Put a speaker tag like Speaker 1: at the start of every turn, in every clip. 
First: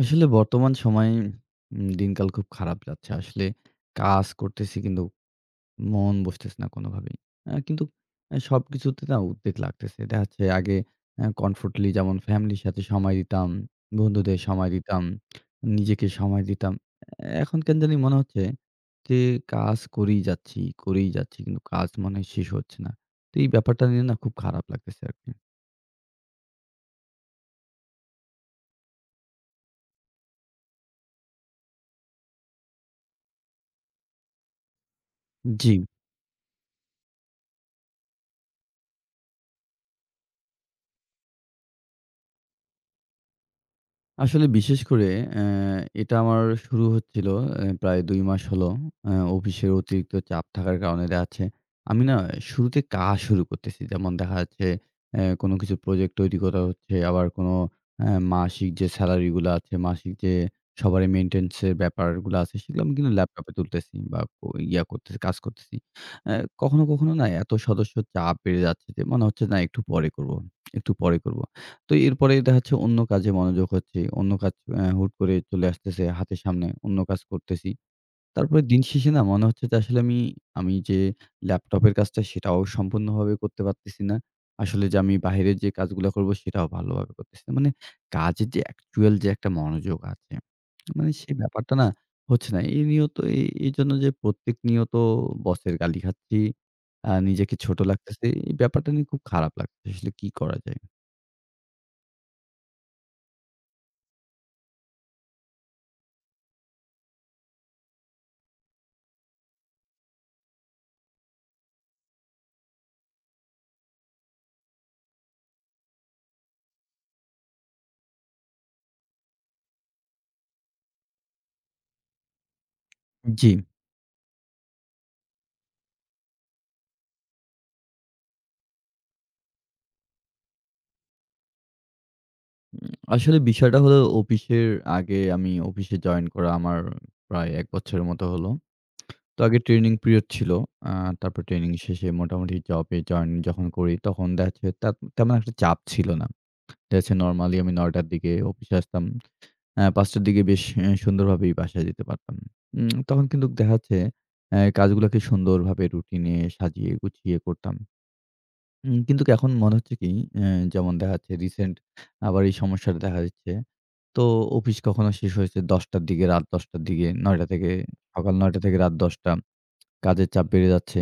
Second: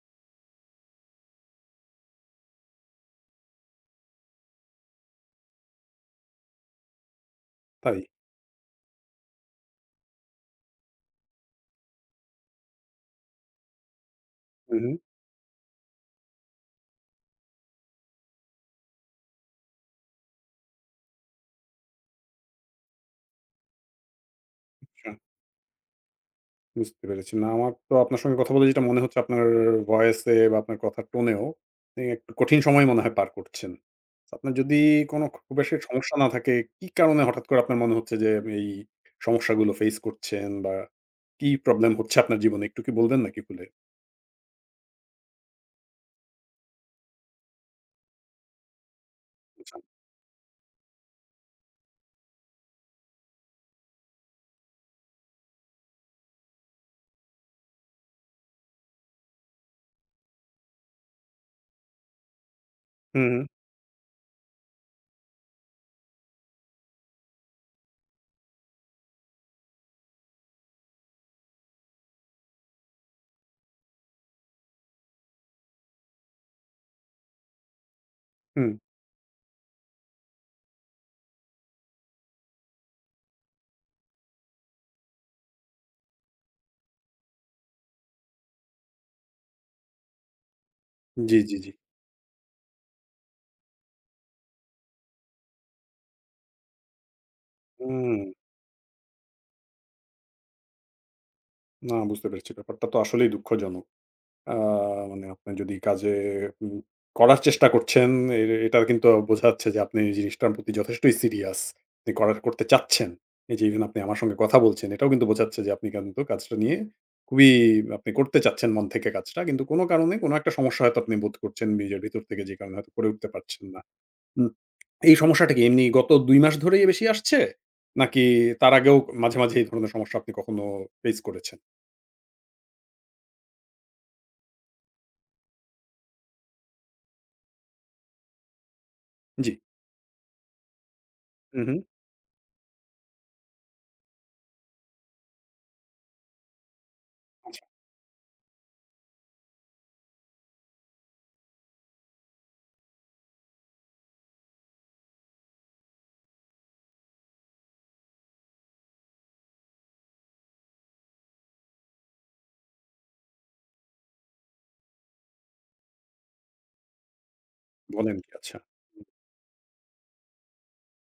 Speaker 1: আসলে বর্তমান সময়ে উম দিনকাল খুব খারাপ যাচ্ছে। আসলে কাজ করতেছি কিন্তু মন বসতেছে না কোনোভাবেই। অ্যা কিন্তু
Speaker 2: তাই?
Speaker 1: অ্যা সবকিছুতে তাও উদ্বেগ লাগতেছে। দেখা যাচ্ছে আগে অ্যা কমফোর্টলি যেমন ফ্যামিলির সাথে সময় দিতাম, বন্ধুদের সময়
Speaker 2: হুম, হুম।
Speaker 1: দিতাম, নিজেকে সময় দিতাম। এখন কেন জানি মনে হচ্ছে যে কাজ করেই যাচ্ছি, করেই যাচ্ছি। কিন্তু কাজ মনে হয় শেষ হচ্ছে না। তো এই ব্যাপারটা নিয়ে না খুব খারাপ লাগতেছে
Speaker 2: আচ্ছা।
Speaker 1: আরকি।
Speaker 2: বুঝতে পেরেছি। না আমার তো আপনার সাথে কথা বলে যেইটা মনে হচ্ছে আপনার ভয়েসে বা আপনার কথার টোনেও মানে একটু কঠিন সময় মনে হয় পার করছেন। আপনার যদি কোনো খুব বেশি এক
Speaker 1: জি।
Speaker 2: সমস্যা না থাকে, কি কারণে হঠাৎ করে আপনার মনে হচ্ছে যে এই সমস্যাগুলো ফেইস করছেন বা কি প্রবলেম হচ্ছে আপনার জীবনে একটু কি বলবেন নাকি খুলে?
Speaker 1: আসলে বিশেষ করে অ্যা এটা আমার শুরু হচ্ছিলো অ্যা প্রায় ২ মাস হলো। অ্যা অফিসের
Speaker 2: আচ্ছা।
Speaker 1: অতিরিক্ত চাপ থাকার কারণে দেখা যাচ্ছে আমি না শুরুতে কাজ শুরু করতেছি। যেমন দেখা যাচ্ছে অ্যা কোনো কিছুর প্রজেক্ট তৈরি করা হচ্ছে। আবার কোনো অ্যা মাসিক যে সেলারিগুলা আছে মাসিক যে সবারই মেইনটেন্যান্স এর ব্যাপারগুলো আছে, সেগুলো আমি
Speaker 2: হুম, হুম।
Speaker 1: ল্যাপটপে তুলতেছি বা ও ইয়া করতেছি, কাজ করতেছি। অ্যা কখনো, কখনো না এতো সদস্য চাপ বেড়ে যাচ্ছে যে মনে হচ্ছে না একটু পরে করবো, একটু পরে করবো। তো এরপরেই দেখা যাচ্ছে অন্য কাজে মনোযোগ হচ্ছি। অন্য কাজ অ্যা হুট করে চলে আসতেছে হাতের সামনে অন্য কাজ করতেছি। তারপরে
Speaker 2: হুম।
Speaker 1: দিনশেষে না মনে হচ্ছে যে আসলে আমি আমি যে ল্যাপটপের কাজটা সেটাও সম্পূর্ণভাবে করতে পারতেছি না। আসলে যে আমি বাইরের যে কাজগুলা করবো সেটাও ভালোভাবে করতেছি না। মানে কাজের যে অ্যাকচুয়াল যে একটা মনোযোগ আছে, মানে সেই
Speaker 2: জি, জি, জি।
Speaker 1: ব্যাপারটা না, হচ্ছে না। এই নিয়ত এ এইজন্য যে প্রত্যেক নিয়ত বসের গালি খাচ্ছি। আ নিজেকে ছোট
Speaker 2: হুম।
Speaker 1: লাগতেছে। এই ব্যাপারটা নিয়ে খুব খারাপ লাগতেছে। আসলে কি করা যায়?
Speaker 2: না, বুঝতে পেরেছি ব্যাপারটা তো আসলেই দুঃখজনক। অ্যা মানে আপনি যদি কাজে এ উম করার চেষ্টা করছেন, এ এ এটার কিন্তু বোঝা যাচ্ছে যে আপনি এই জিনিসটার প্রতি যথেষ্টই সিরিয়াস যে করার করতে চাচ্ছেন। এই যে এই জন্য আপনি আমার সাথে কথা বলছেন এটাও কিন্তু বোঝাচ্ছে যে আপনি কিন্তু কাজটা নিয়ে খুবই আপনি করতে চাচ্ছেন মন থেকে কাজটা। কিন্তু কোনো কারণে কোনো একটা সমস্যা হয়তো আপনি বোধ করছেন নিজের ভিতর থেকে যে কারণে হয়তো করে উঠতে
Speaker 1: জ্বি।
Speaker 2: পারছেন না। উম এই সমস্যাটা কি এমনি গত ২ মাস ধরেই বেশি আসছে? নাকি তার আগেও মাঝে, মাঝে এই ধরনের সমস্যা আপনি কখনো ফেস করেছেন?
Speaker 1: উম আসলে বিষয়টা হল অফিসের আগে আমি অফিসে জয়েন করা আমার প্রায় ১ বছরের মতো হলো। তো
Speaker 2: জ্বি।
Speaker 1: আগে ট্রেনিং পিরিয়ড ছিল। আ তারপর
Speaker 2: হু,
Speaker 1: ট্রেনিং
Speaker 2: হু।
Speaker 1: শেষে মোটামুটি জবে জয়েন যখন করি তখন দেখা যাচ্ছে তেম তেমন একটা চাপ ছিল না। দেখা যাচ্ছে নরমালি
Speaker 2: আচ্ছা।
Speaker 1: আমি ৯:০০ র দিকে অফিসে আসতাম। অ্যা ৫:০০ র দিকে বেশ অ্যা সুন্দরভাবেই বাসায় যেতে পারতাম। উম তখন কিন্তু দেখা যাচ্ছে অ্যা কাজগুলাকে সুন্দরভাবে রুটিনে সাজিয়ে গুছিয়ে করতাম। হুম? কিন্তু এখন মনে হচ্ছে কি? অ্যা যেমন দেখা যাচ্ছে রিসেন্ট আবার এই সমস্যাটা দেখা দিচ্ছে। তো অফিস কখনো শেষ হয়েছে ১০:০০ র দিকে রাত ১০:০০ র দিকে। ৯:০০ থেকে
Speaker 2: বলেন কি?
Speaker 1: সকাল
Speaker 2: আচ্ছা।
Speaker 1: ৯:০০ থেকে রাত
Speaker 2: হুম।
Speaker 1: ১০:০০ কাজের চাপ বেড়ে যাচ্ছে।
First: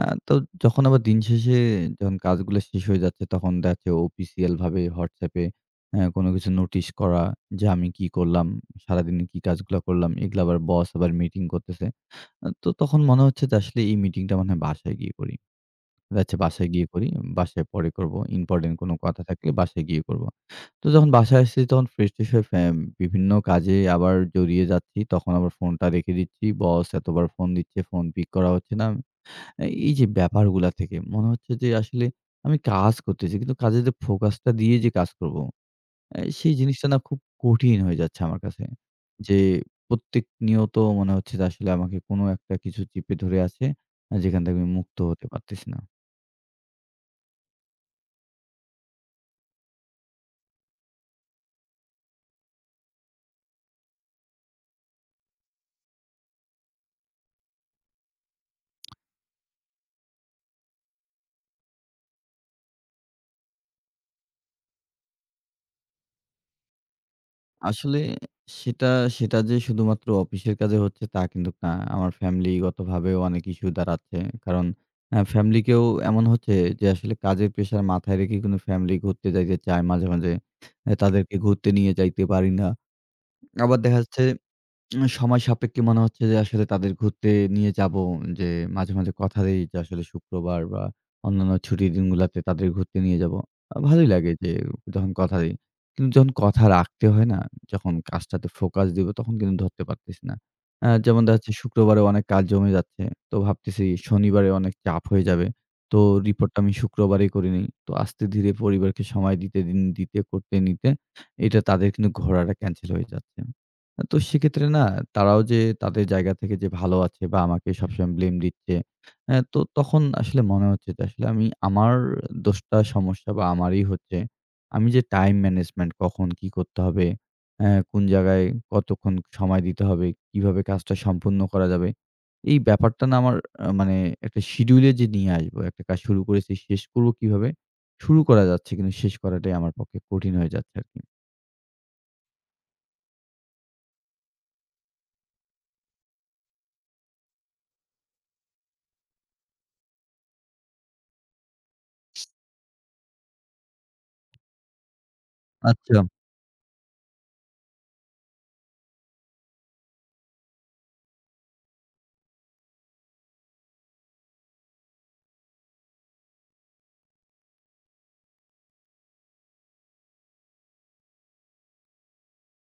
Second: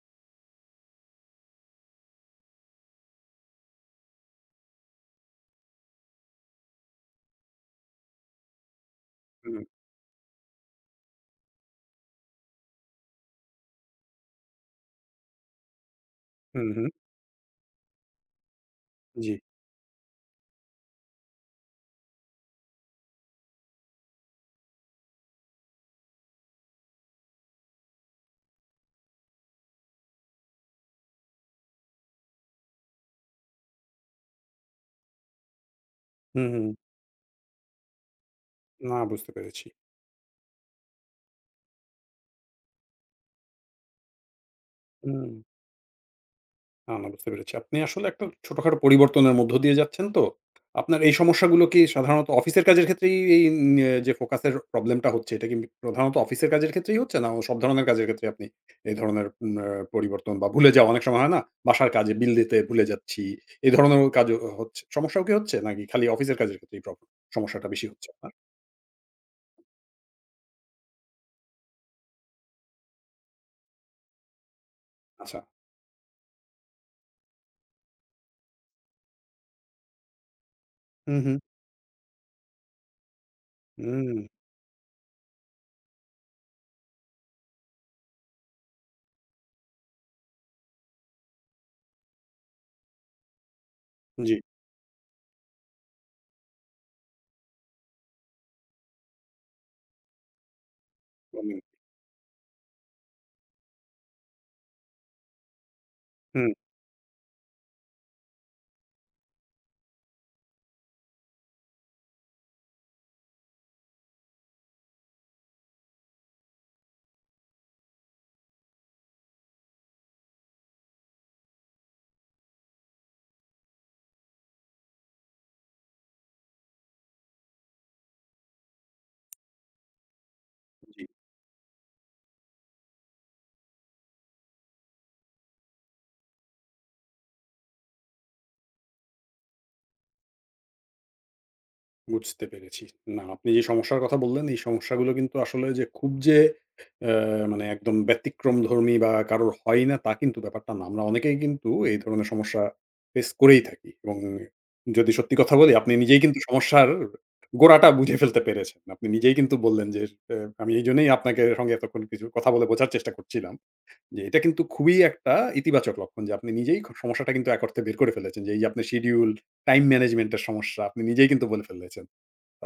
Speaker 1: আ তো যখন আবার দিন শেষে যখন কাজগুলা শেষ হয়ে যাচ্ছে। তখন দেখা যাচ্ছে অফিসিয়াল ভাবে WhatsApp এ হ্যাঁ? কোন কিছু নোটিশ করা যে আমি কি করলাম? সারাদিন কি
Speaker 2: হুম।
Speaker 1: কাজগুলা করলাম? এগুলো আবার বস আবার মিটিং করতেছে। তো তখন মনে হচ্ছে যে আসলে, "এই মিটিংটা মনে হয় বাসায় গিয়ে করি। ও আচ্ছা
Speaker 2: হু,
Speaker 1: বাসায় গিয়ে
Speaker 2: হু।
Speaker 1: করি। বাসায় পরে করব। ইম্পোর্টেন্ট কোন কথা
Speaker 2: জ্বি।
Speaker 1: থাকলে বাসায় গিয়ে করবো।" তো যখন বাসায় আসছি তখন ফ্রেশ-ট্রেশ হয়ে ফে বিভিন্ন কাজে আবার জড়িয়ে যাচ্ছি। তখন আবার ফোনটা রেখে দিচ্ছি। বস এতবার ফোন দিচ্ছে। ফোন পিক করা হচ্ছে না। অ্যা এইযে ব্যাপারগুলা থেকে মনে হচ্ছে যে আসলে আমি কাজ করতেছি। কিন্তু কাজের যে ফোকাসটা দিয়ে যে কাজ করব, অ্যা
Speaker 2: হু,
Speaker 1: সেই
Speaker 2: হু।
Speaker 1: জিনিসটা না খুব কঠিন হয়ে যাচ্ছে আমার কাছে।
Speaker 2: না, বুঝতে
Speaker 1: যে
Speaker 2: পেরেছি।
Speaker 1: প্রত্যেক নিয়ত মনে হচ্ছে যে আসলে আমাকে কোন একটা কিছু চিপে ধরে আছে। আ যেখান থেকে আমি মুক্ত হতে
Speaker 2: হুম।
Speaker 1: পারতেছি না।
Speaker 2: না, না বুঝতে পেরেছি। আপনি আসলে একটা ছোটখাটো পরিবর্তনের মধ্য দিয়ে যাচ্ছেন তো। আপনার এই সমস্যাগুলো কি, সাধারণত অফিসের কাজের ক্ষেত্রেই এই এন ন্য যে ফোকাসের প্রবলেমটা হচ্ছে, এটা কি প্রধানত অফিসের কাজের ক্ষেত্রেই হচ্ছে? না সব ধরণের কাজের ক্ষেত্রে? আপনি এই ধরনের আ পরিবর্তন বা ভুলে যাওয়া অনেক সময় হয় না? বাসার কাজে বিল দিতে ভুলে যাচ্ছি। এই ধরনেরও কাজও হচ্ছে, সমস্যাও কি হচ্ছে, নাকি খালি অফিসের কাজের ক্ষেত্রে প্রবলেম, সমস্যাটা বেশি
Speaker 1: আসলে
Speaker 2: হচ্ছে আপনার?
Speaker 1: সেটা, সেটা যে শুধুমাত্র অফিসের কাজে হচ্ছে, তা কিন্তু না। আমার ফ্যামিলিগতভাবেও অনেক ইস্যু দাঁড়াচ্ছে। কারণ আ
Speaker 2: আচ্ছা।
Speaker 1: ফ্যামিলি কেও এমন হচ্ছে যে, আসলে কাজের প্রেশার মাথায় রেখে, কিন্তু ফ্যামিলি ঘুরতে যাইতে চায় মাঝে, মাঝে। এ
Speaker 2: হু,
Speaker 1: তাদেরকে
Speaker 2: হু।
Speaker 1: ঘুরতে নিয়ে যাইতে পারি না। আবার দেখা যাচ্ছে
Speaker 2: হুম।
Speaker 1: উম সময় সাপেক্ষে মনে হচ্ছে যে, আসলে তাদের ঘুরতে নিয়ে যাব। যে মাঝে, মাঝে কথা দেই যে আসলে শুক্রবার বা অন্যান্য ছুটির দিনগুলাতে তাদের ঘুরতে নিয়ে যাবো। আ ভালোই লাগে
Speaker 2: জ্বী।
Speaker 1: যে যখন কথা দেই। কিন্তু যখন কথা রাখতে হয় না? যখন কাজটাতে ফোকাস দিব, তখন কিন্তু ধরতে পারতেসি না। আ যেমন দেখা যাচ্ছে,
Speaker 2: হু।
Speaker 1: শুক্রবারেও অনেক কাজ জমে যাচ্ছে। তো ভাবতেসি শনিবারেও অনেক চাপ হয়ে যাবে। তো
Speaker 2: হু।
Speaker 1: রিপোর্টটা আমি শুক্রবারেই করে নিই। তো আস্তে-ধীরে পরিবারকে সময় দিতে, ইন দিতে করতে, নিতে, এটা তাদের কিন্তু ঘোড়াটা ক্যানসেল হয়ে যাচ্ছে। তো সেক্ষেত্রে না? তারাও যে, তাদের জায়গা থেকে যে ভালো আছে বা আমাকে সবসময় ব্লেম দিচ্ছে। আ তো তখন আসলে মনে হচ্ছে যে, আসলে আমি আমার দোষটা, সমস্যা বা আমারি হচ্ছে। আমি যে টাইম ম্যানেজমেন্ট কখন কী করতে হবে? আ কোন জায়গায় কতক্ষণ সময় দিতে হবে? কিভাবে কাজটা
Speaker 2: জ্বী।
Speaker 1: সম্পন্ন করা যাবে? এই ব্যাপারটা না? আমার আ মানে একটা শিডিউলে যে নিয়ে আসব, একটা কাজ শুরু করেছি, শেষ করব কিভাবে? শুরু করা যাচ্ছে কিন্তু, শেষ করাটাই আমার পক্ষে কঠিন হয়ে যাচ্ছে আরকি।
Speaker 2: বুঝতে পেরেছি। না আপনি যে সমস্যার কথা বললেন এই সমস্যাগুলো কিন্তু আসলে যে খুব যে এ মানে একদম ব্যতিক্রমধর্মী বা কারো হয়ই না তা কিন্তু ব্যাপারটা না। আমরা অনেকেই কিন্তু এই ধরনের সমস্যা ফেস করেই থাকি এবং যদি সত্যি কথা বলি আপনি
Speaker 1: আচ্ছা।
Speaker 2: নিজেই কিন্তু সমস্যার গোড়াটা বুঝে ফেলতে পেরেছেন। আপনি নিজেই কিন্তু বললেন যে এ আমি এইজন্যই আপনাকে সঙ্গে এতক্ষণ কিছু কথা বলে বোঝার চেষ্টা করছিলাম। যে এটা কিন্তু খুবই একটা ইতিবাচক লক্ষণ যে আপনি নিজেই খুব সমস্যাটা কিন্তু এক অর্থে বের করে ফেলেছেন। যে এইযে আপনার শিডিউল, টাইম ম্যানেজমেন্ট এর সমস্যা আপনি নিজেই কিন্তু বলে ফেলেছেন।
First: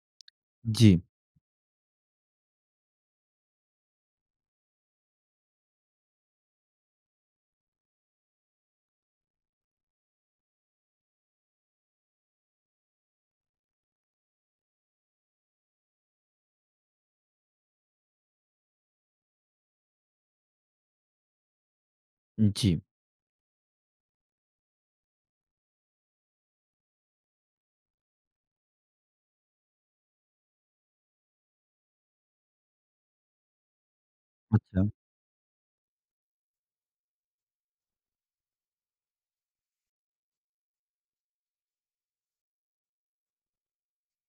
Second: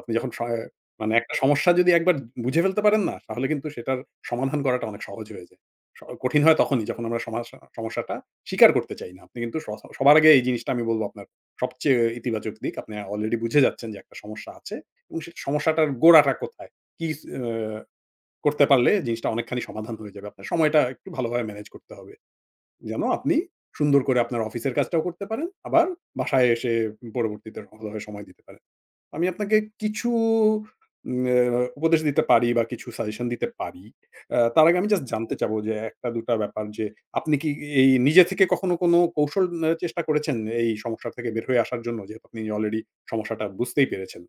Speaker 2: আপনি যখন স অ
Speaker 1: জি।
Speaker 2: মানে একটা সমস্যা যদি একবার বুঝে ফেলতে পারেন না, তাহলে কিন্তু সেটার সমাধান করাটা অনেক সহজ হয়ে যায়। স কঠিন হয় তখনই যখন আমরা সমা সমস্যাটা স্বীকার করতে চাই না। আপনি কিন্তু স সবার আগে এই জিনিসটা আমি বলব আপনার সবচেয়ে ইতিবাচক দিক। আপনি অলরেডি বুঝে যাচ্ছেন যে একটা সমস্যা আছে। এবং সেই সমস্যাটার গোড়াটা কোথায়? কি ছ আ করতে পারলে জিনিসটা অনেকখানি সমাধান হয়ে যাবে। আপনার সময়টা একটু ভালোভাবে ম্যানেজ করতে হবে।
Speaker 1: জি।
Speaker 2: যেন আপনি সুন্দর করে আপনার অফিসের কাজটাও করতে পারেন। আবার বাসায় এসে উম পরবর্তীতে ভালোভাবে সময় দিতে পারেন। আমি আপনাকে কিছু উম আ উপদেশ দিতে পারি বা কিছু সাজেশন দিতে পারি। আ তার আগে আমি
Speaker 1: আচ্ছা।
Speaker 2: জাস্ট জানতে চাব যে একটা দুটা ব্যাপার যে, আপনি কি এই নিজে থেকে কখনো কোন কৌশল অ্যা চেষ্টা করেছেন এই সমস্যা থেকে বের হয়ে আসার জন্য যেহেতু আপনি অলরেডি সমস্যাটা বুঝতেই পেরেছেন?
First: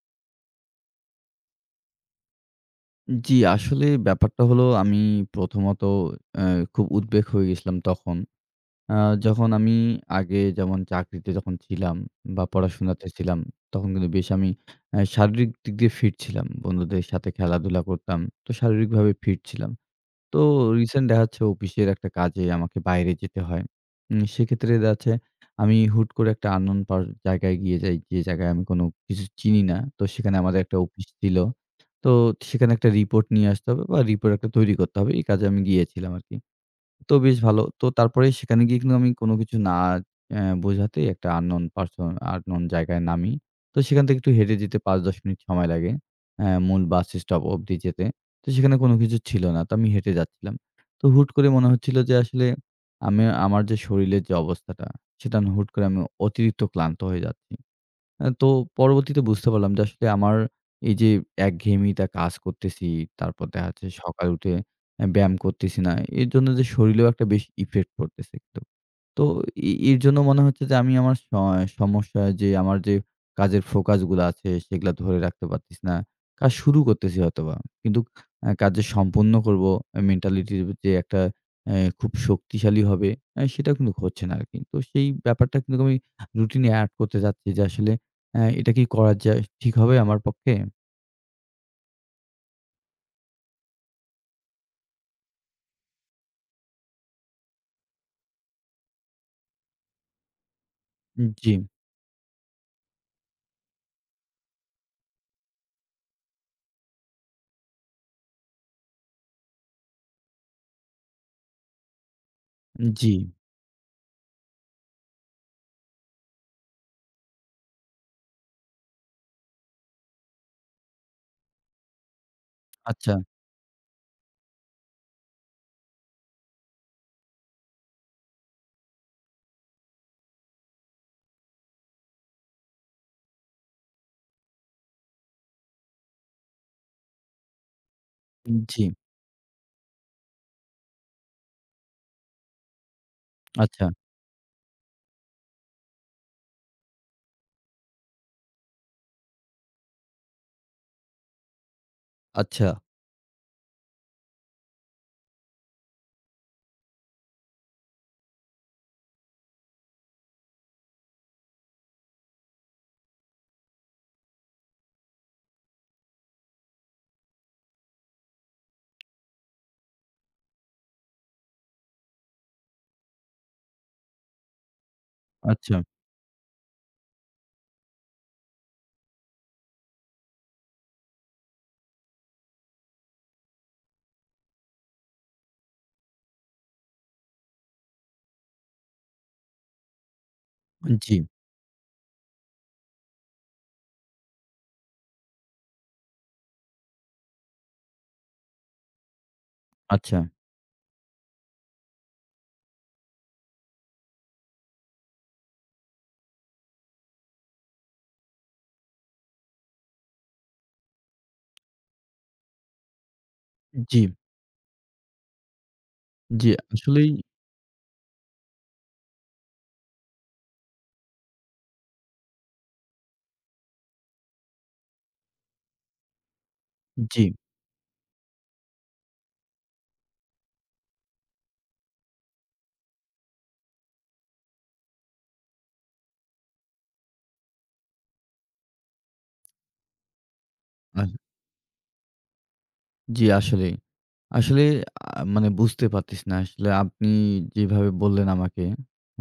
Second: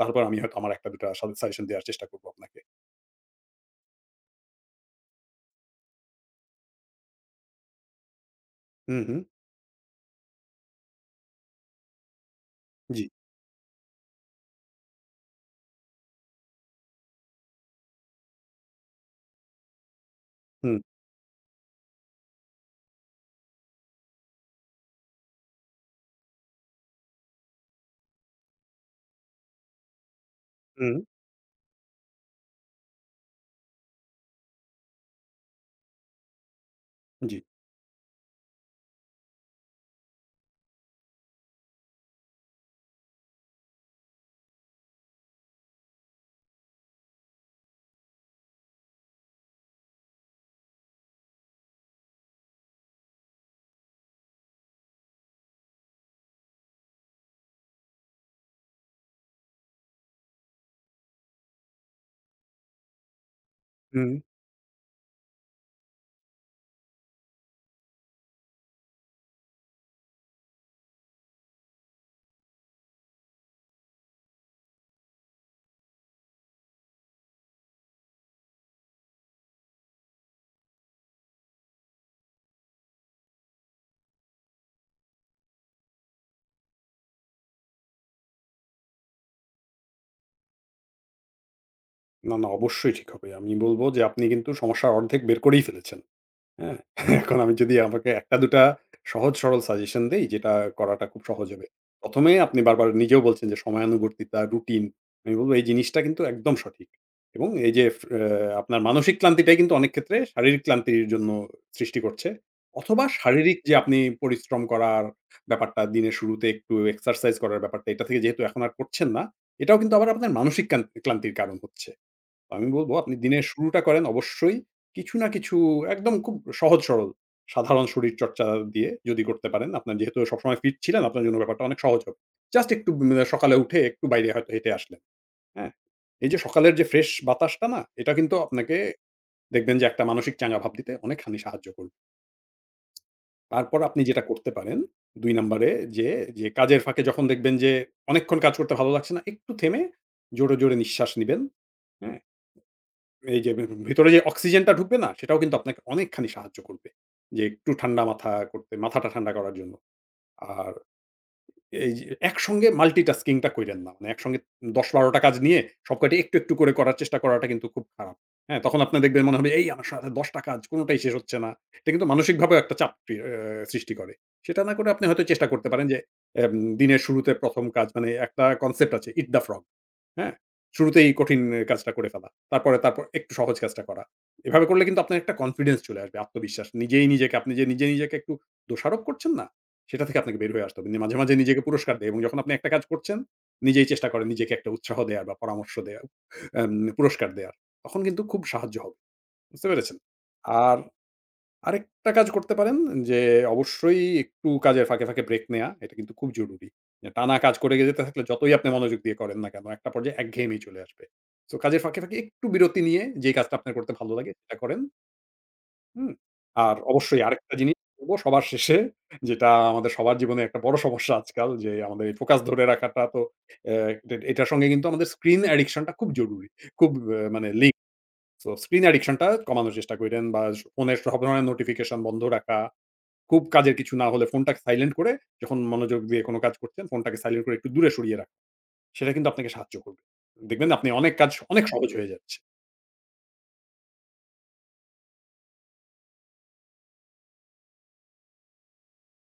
Speaker 2: তারপর আমি হয়তো আমার একটা দুটা সা সাজেশন দেওয়ার চেষ্টা করবো আপনাকে।
Speaker 1: জি, আসলে ব্যাপারটা হলো আমি প্রথমত অ্যা খুব উদ্বেগ হয়ে গেছিলাম তখন। আ
Speaker 2: হুম, হুম।
Speaker 1: যখন আমি আগে যেমন চাকরিতে যখন ছিলাম বা পড়াশোনাতে
Speaker 2: জি।
Speaker 1: ছিলাম, তখন কিন্তু বেশ আমি অ্যা শারীরিক দিক দিয়ে ফিট ছিলাম। বন্ধুদের সাথে খেলাধুলা করতাম। তো শারীরিকভাবে ফিট ছিলাম। তো
Speaker 2: হুম।
Speaker 1: রিসেন্ট দেখা হচ্ছে অফিসের একটা কাজে আমাকে বাইরে যেতে হয়। উম সেক্ষেত্রে দেখাচ্ছে আমি হুট করে একটা unknown পা জায়গায় গিয়ে যাই। যে জায়গায় আমি কোনো কিছু চিনি না। তো সেখানে আমাদের একটা
Speaker 2: হুম।
Speaker 1: অফিস ছিল। তো সেখানে একটা রিপোর্ট নিয়ে আসতে হবে বা রিপোর্ট একটা তৈরি করতে হবে। এই কাজে আমি গিয়েছিলাম আরকি। তো বেশ
Speaker 2: জি।
Speaker 1: ভালো। তো তারপরেই সেখানে গিয়ে আমি কোনো কিছু না অ্যা বোঝাতেই একটা unknown পারসন unknown জায়গায় নামি। তো সেখান থেকে একটু হেঁটে যেতে ৫-১০ মিনিট সময় লাগে। অ্যা 'মুন বাসস্টপ' অব্দি যেতে। তো সেখানে কোনো কিছু ছিল না। তো আমি হেঁটে যাচ্ছিলাম। তো হুট করে মনে হচ্ছিলো যে আসলে আমি আমার যে শরীরের যে অবস্থাটা সেটা আমি হুট করে আমি অতিরিক্ত ক্লান্ত হয়ে যাচ্ছি। অ্যা তো পরবর্তীতে বুঝতে পারলাম যে আসলে আমার এইযে একঘেয়ামিটা কাজ করতেছি, তারপর দেখা যাচ্ছে
Speaker 2: হুম।
Speaker 1: সকালে উঠে অ্যা ব্যায়াম করতেছি না। এরজন্য যে শরীরেও একটা বেশি ইফেক্ট পড়তেছেই তো। তো এ এর জন্য মনে হচ্ছে যে আমি আমার সয় সমস্যা যে আমার যে কাজের ফোকাসগুলা আছে সেগুলা ধরে রাখতে পারতেসি না। কাজ শুরু করতেছি হয়তোবা। কিন্তু অ্যা কাজ যে সম্পন্ন করবো এ মেন্টালিটির ভিত্তি একটা অ্যা খুব শক্তিশালী হবে অ্যা সেটাও কিন্তু হচ্ছে না আরকি। তো সেই ব্যাপারটা কিন্তু আমি রুটিনে এড করতে চাচ্ছি যে আসলে অ্যা এটা কি করা যায়? ঠিক হবে আমার পক্ষে?
Speaker 2: না, না। অবশ্যই ঠিক হবে। আমি বলব যে আপনি কিন্তু সমস্যা অর্ধেক বের করেই ফেলেছেন। হ্যাঁ? এখন আমি যদি আপনাকে ১ টা দুটা সহজ-সরল সাজেশন দেই যেটা করাটা খুব
Speaker 1: উম
Speaker 2: সহজ
Speaker 1: জ্বী।
Speaker 2: হবে। ১ম এ আপনি বারবার নিজেও বলছেন যে সময়ানুবর্তিতা, রুটিন এবং এই জিনিসটা কিন্তু একদম সঠিক এবং এই যে আপনার ফে মানসিক ক্লান্তিটাই কিন্তু অনেক ক্ষেত্রে শারীরিক ক্লান্তির জন্য সৃষ্টি করছে। অথবা
Speaker 1: জ্বী।
Speaker 2: শারীরিক যে আপনি পরিশ্রম করার ব্যাপারটা দিনের শুরুতে একটু এক্সারসাইজ করার ব্যাপারটা এটা থেকে যেহেতু এখন আর করছেন না, এটাও কিন্তু আবার আপনার মানসিক কান্তি ক্লান্তির কারণ হচ্ছে। আমি বলব আপনি
Speaker 1: আচ্ছা।
Speaker 2: দিনের শুরুটা করেন অবশ্যই কিছু না কিছু একদম খুব সহজ সরল সাধারণ শরীরচর্চা দিয়ে যদি করতে পারেন, আপনার যেহেতু সবসময় ফিট ছিলেন আপনার জন্য ব্যাপারটা অনেক সহজ হবে। জাস্ট একটু উম সকালে উঠে একটু বাইরে হয়তো হেঁটে আসলেন। হ্যাঁ? এই যে সকালের যে ফ্রেশ বাতাসটা না এটা কিন্তু
Speaker 1: উম
Speaker 2: আপনাকে
Speaker 1: জ্বী।
Speaker 2: দেখবেন যে একটা মানসিক চাঙ্গা ভাব দিতে অনেকখানি সাহায্য করবে। তারপর
Speaker 1: আচ্ছা।
Speaker 2: আপনি যেটা করতে পারেন ২ নাম্বরে যে, যে কাজের ফাঁকে যখন দেখবেন যে অনেকক্ষণ কাজ করতে ভালো লাগছে না একটু থেমে জোরে, জোরে নিঃশ্বাস নিবেন। হ্যাঁ?
Speaker 1: আচ্ছা।
Speaker 2: এই যে ভি ভিতরে যে অক্সিজেনটা ঢুকবে না সেটাও কিন্তু আপনাকে অনেকখানি সাহায্য করবে। যে একটু ঠান্ডা মাথা করতে মাথাটা ঠান্ডা করার জন্য। আর এইযে একসঙ্গে মাল্টিটাস্কিং টা কইরেন না। মানে একসঙ্গে ১০-১২ টা কাজ নিয়ে সবকয়টি একটু, একটু করে করার চেষ্টা করাটা কিন্তু খুব খারাপ। হ্যাঁ? তখন আপনার দেখবেন মনে হবে, "এই আ সা ১০ টা কাজ কোনটাই শেষ হচ্ছে না।" এটা কিন্তু মানসিকভাবেও একটা চাপ এ সৃষ্টি করে। সেটা না করে আপনি হয়তো চেষ্টা করতে
Speaker 1: আচ্ছা।
Speaker 2: পারেন যে এম দিনের শুরুতে ১ম কাজ মানে একটা কনসেপ্ট আছে 'ইট দ্য ফ্রগ।' হ্যাঁ? শুরুতেই কঠিন কাজটা করে ফেলা। তারপরে তারপর একটু সহজ কাজটা করা। এভাবে করলে কিন্তু আপনার একটা কনফিডেন্স চলে আসবে আত্মবিশ্বাস। নিজেই নিজেকে আপনি যে নিজে নিজেকে একটু দোষারোপ করছেন না? সেটা থেকে আপনাকে বের হয়ে আসতে হবে।
Speaker 1: আন
Speaker 2: মাঝে,
Speaker 1: জ্বী।
Speaker 2: মাঝে নিজেকে পুরস্কার দেয় এবং যখন আপনি একটা কাজ করছেন নিজেই চেষ্টা করেন নিজেকে একটা উৎসাহ দেয়ার বা পরামর্শ দেওয়ার এম পুরস্কার দেয়ার। তখন কিন্তু খুব সাহায্য হবে। বুঝতে পেরেছেন?
Speaker 1: আচ্ছা।
Speaker 2: আর আরেকটা কাজ করতে পারেন যে অবশ্যই একটু কাজের ফাঁকে, ফাঁকে ব্রেক নেয়া এটা কিন্তু খুব জরুরি। যে টানা কাজ করে যেতে থাকলে যতই আপনি মনোযোগ দিয়ে করেন না কেন একটা পর্যায়ে একঘেয়েমি চলে আসবে। সো কাজের ফাঁকে, ফাঁকে একটু বিরতি নিয়ে যে কাজটা আপনার করতে
Speaker 1: জ্বী।
Speaker 2: ভালো লাগে সেটা করেন। হুম।
Speaker 1: জি।
Speaker 2: আর
Speaker 1: আসলেই
Speaker 2: অবশ্যই আরেকটা জিনিস করবো সবার শেষে যেটা আমাদের সবার জীবনেই একটা বড় সমস্যা আজকাল যে আমাদের ফোকাস ধরে রাখাটাতো অ্যা ডে এটার সঙ্গে কিন্তু আমাদের স্ক্রিন অ্যাডিকশন টা খুব জরুরি। খুব অ্যা
Speaker 1: জি।
Speaker 2: মানে এ লিংকড। সো স্ক্রিন অ্যাডিকশন টা কমানোর চেষ্টা কইরেন। বা স ফোনে সব ধরনের নোটিফিকেশন বন্ধও রাখা। খুব কাজের কিছু না হলে ফোনটাকে সাইলেন্ট করে, যখন মনোযোগ দিয়ে কোনো কাজ করছেন, ফোনটাকে সাইলেন্ট করে একটু দূরে সরিয়ে রাখেন। সেটা কিন্তু আপনাকে সাহায্য করবে। দেখবেন আপনি
Speaker 1: আহ
Speaker 2: অনেক কাজ অনেক সহজ হয়ে যাচ্ছে।
Speaker 1: জি আসলে। আসলে আহ মানে বুঝতে পারতেছিনা। আসলে আপনি যেভাবে বললেন, আমাকে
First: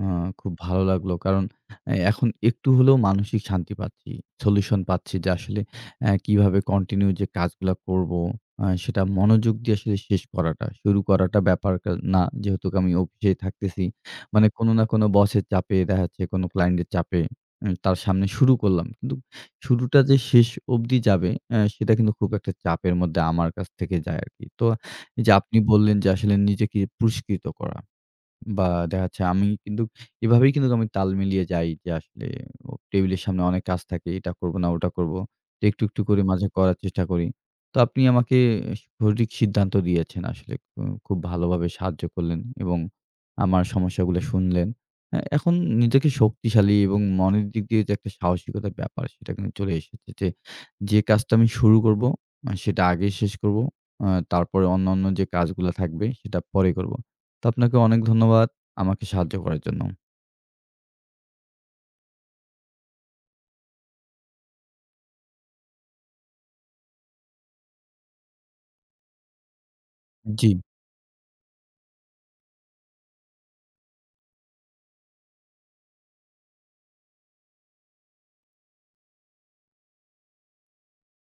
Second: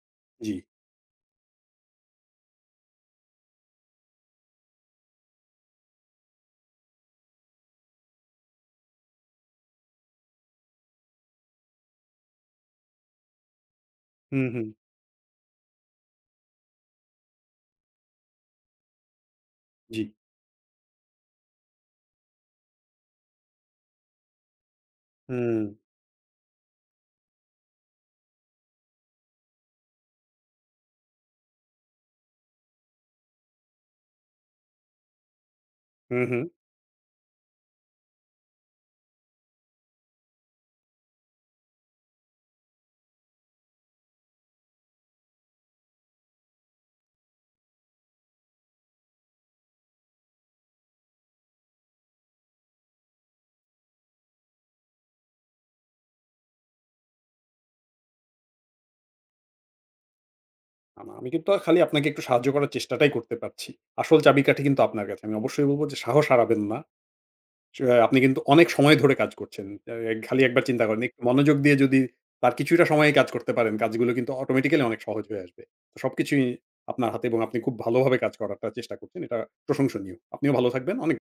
Speaker 1: অ খুব
Speaker 2: জি।
Speaker 1: ভালো লাগলো। কারণ অ্যা এখন একটু হলেও মানসিক শান্তি পাচ্ছি। সলিউশন পাচ্ছি যে আসলে অ্যা কিভাবে কন্টিনিউ যে কাজগুলা করবো? আ সেটা মনোযোগ দিয়ে আসলে শেষ করাটা। শুরু করাটা ব্যাপারটা না। যেহেতু আমি অফিসে থাকতেছি,
Speaker 2: হুম,
Speaker 1: মানে
Speaker 2: হু্ম।
Speaker 1: কোনো না কোনো বসের চাপে দেখা যাচ্ছে কোনো ক্লায়েন্টের চাপে, হুম? তার সামনে শুরু করলাম। কিন্তু শুরুটা
Speaker 2: জি।
Speaker 1: যে শেষ অবধি যাবে অ্যা সেটা কিন্তু খুব একটা চাপের মধ্যে আমার কাছ থেকে যায় আরকি। তো এইযে আপনি
Speaker 2: হুম।
Speaker 1: বললেন, যে আসলে নিজেকে পুরস্কৃত করা। বা দেখা যাচ্ছে, আমি কিন্তু এভাবেই কিন্তু তাল মিলিয়ে যাই, যে আসলে হু টেবিলের সামনে অনেক কাজ থাকে, এটা করবো না ওটা করবো। একটু, একটু করে
Speaker 2: হুম,
Speaker 1: মাঝে
Speaker 2: হু্ম।
Speaker 1: করার চেষ্টা করি। তো আপনি আমাকে সঠিক সিদ্ধান্ত দিয়েছেন আসলে, হুম। খুব ভালোভাবে সাহায্য করলেন এবং আমার সমস্যাগুলা শুনলেন। এ এখন নিজেকে শক্তিশালী এবং মনের দিক দিয়ে যে একটা সাহসিকতার ব্যাপার সেটা কিন্তু চলে এসেছে। যে, যে কাজটা আমি শুরু করবো, আ সেটা আগে শেষ করবো। আ তারপরে অন্যান্য যে কাজগুলো থাকবে, সেটা পরে করবো। তো আপনাকে অনেক ধন্যবাদ, আমাকে সাহায্য করার জন্য।
Speaker 2: আমা আমি কিন্তু খালি আপনাকে একটু সাহায্য করার চেষ্টাটাই করতে পারছি। আসল চাবিকাঠি কিন্তু আপনার কাছে। আমি অবশ্যই বলবো যে সাহস হারাবেন না। চ্যা হ্যাঁ আপনি কিন্তু অনেক সময় ধরে কাজ করছেন। অ্যা খালি ১
Speaker 1: জি।
Speaker 2: বার চিন্তা করেন একটু মনোযোগ দিয়ে যদি তার কিছুটা সময়েই কাজ করতে পারেন, কাজগুলো কিন্তু অটোমেটিক্যালি অনেক সহজ হয়ে আসবে। সবকিছুই আপনার হাতে, এবং আপনি খুব ভালোভাবে কাজ করারটা চেষ্টা করছেন। এটা প্রশংসনীয়। আপনিও ভালো থাকবেন অনেক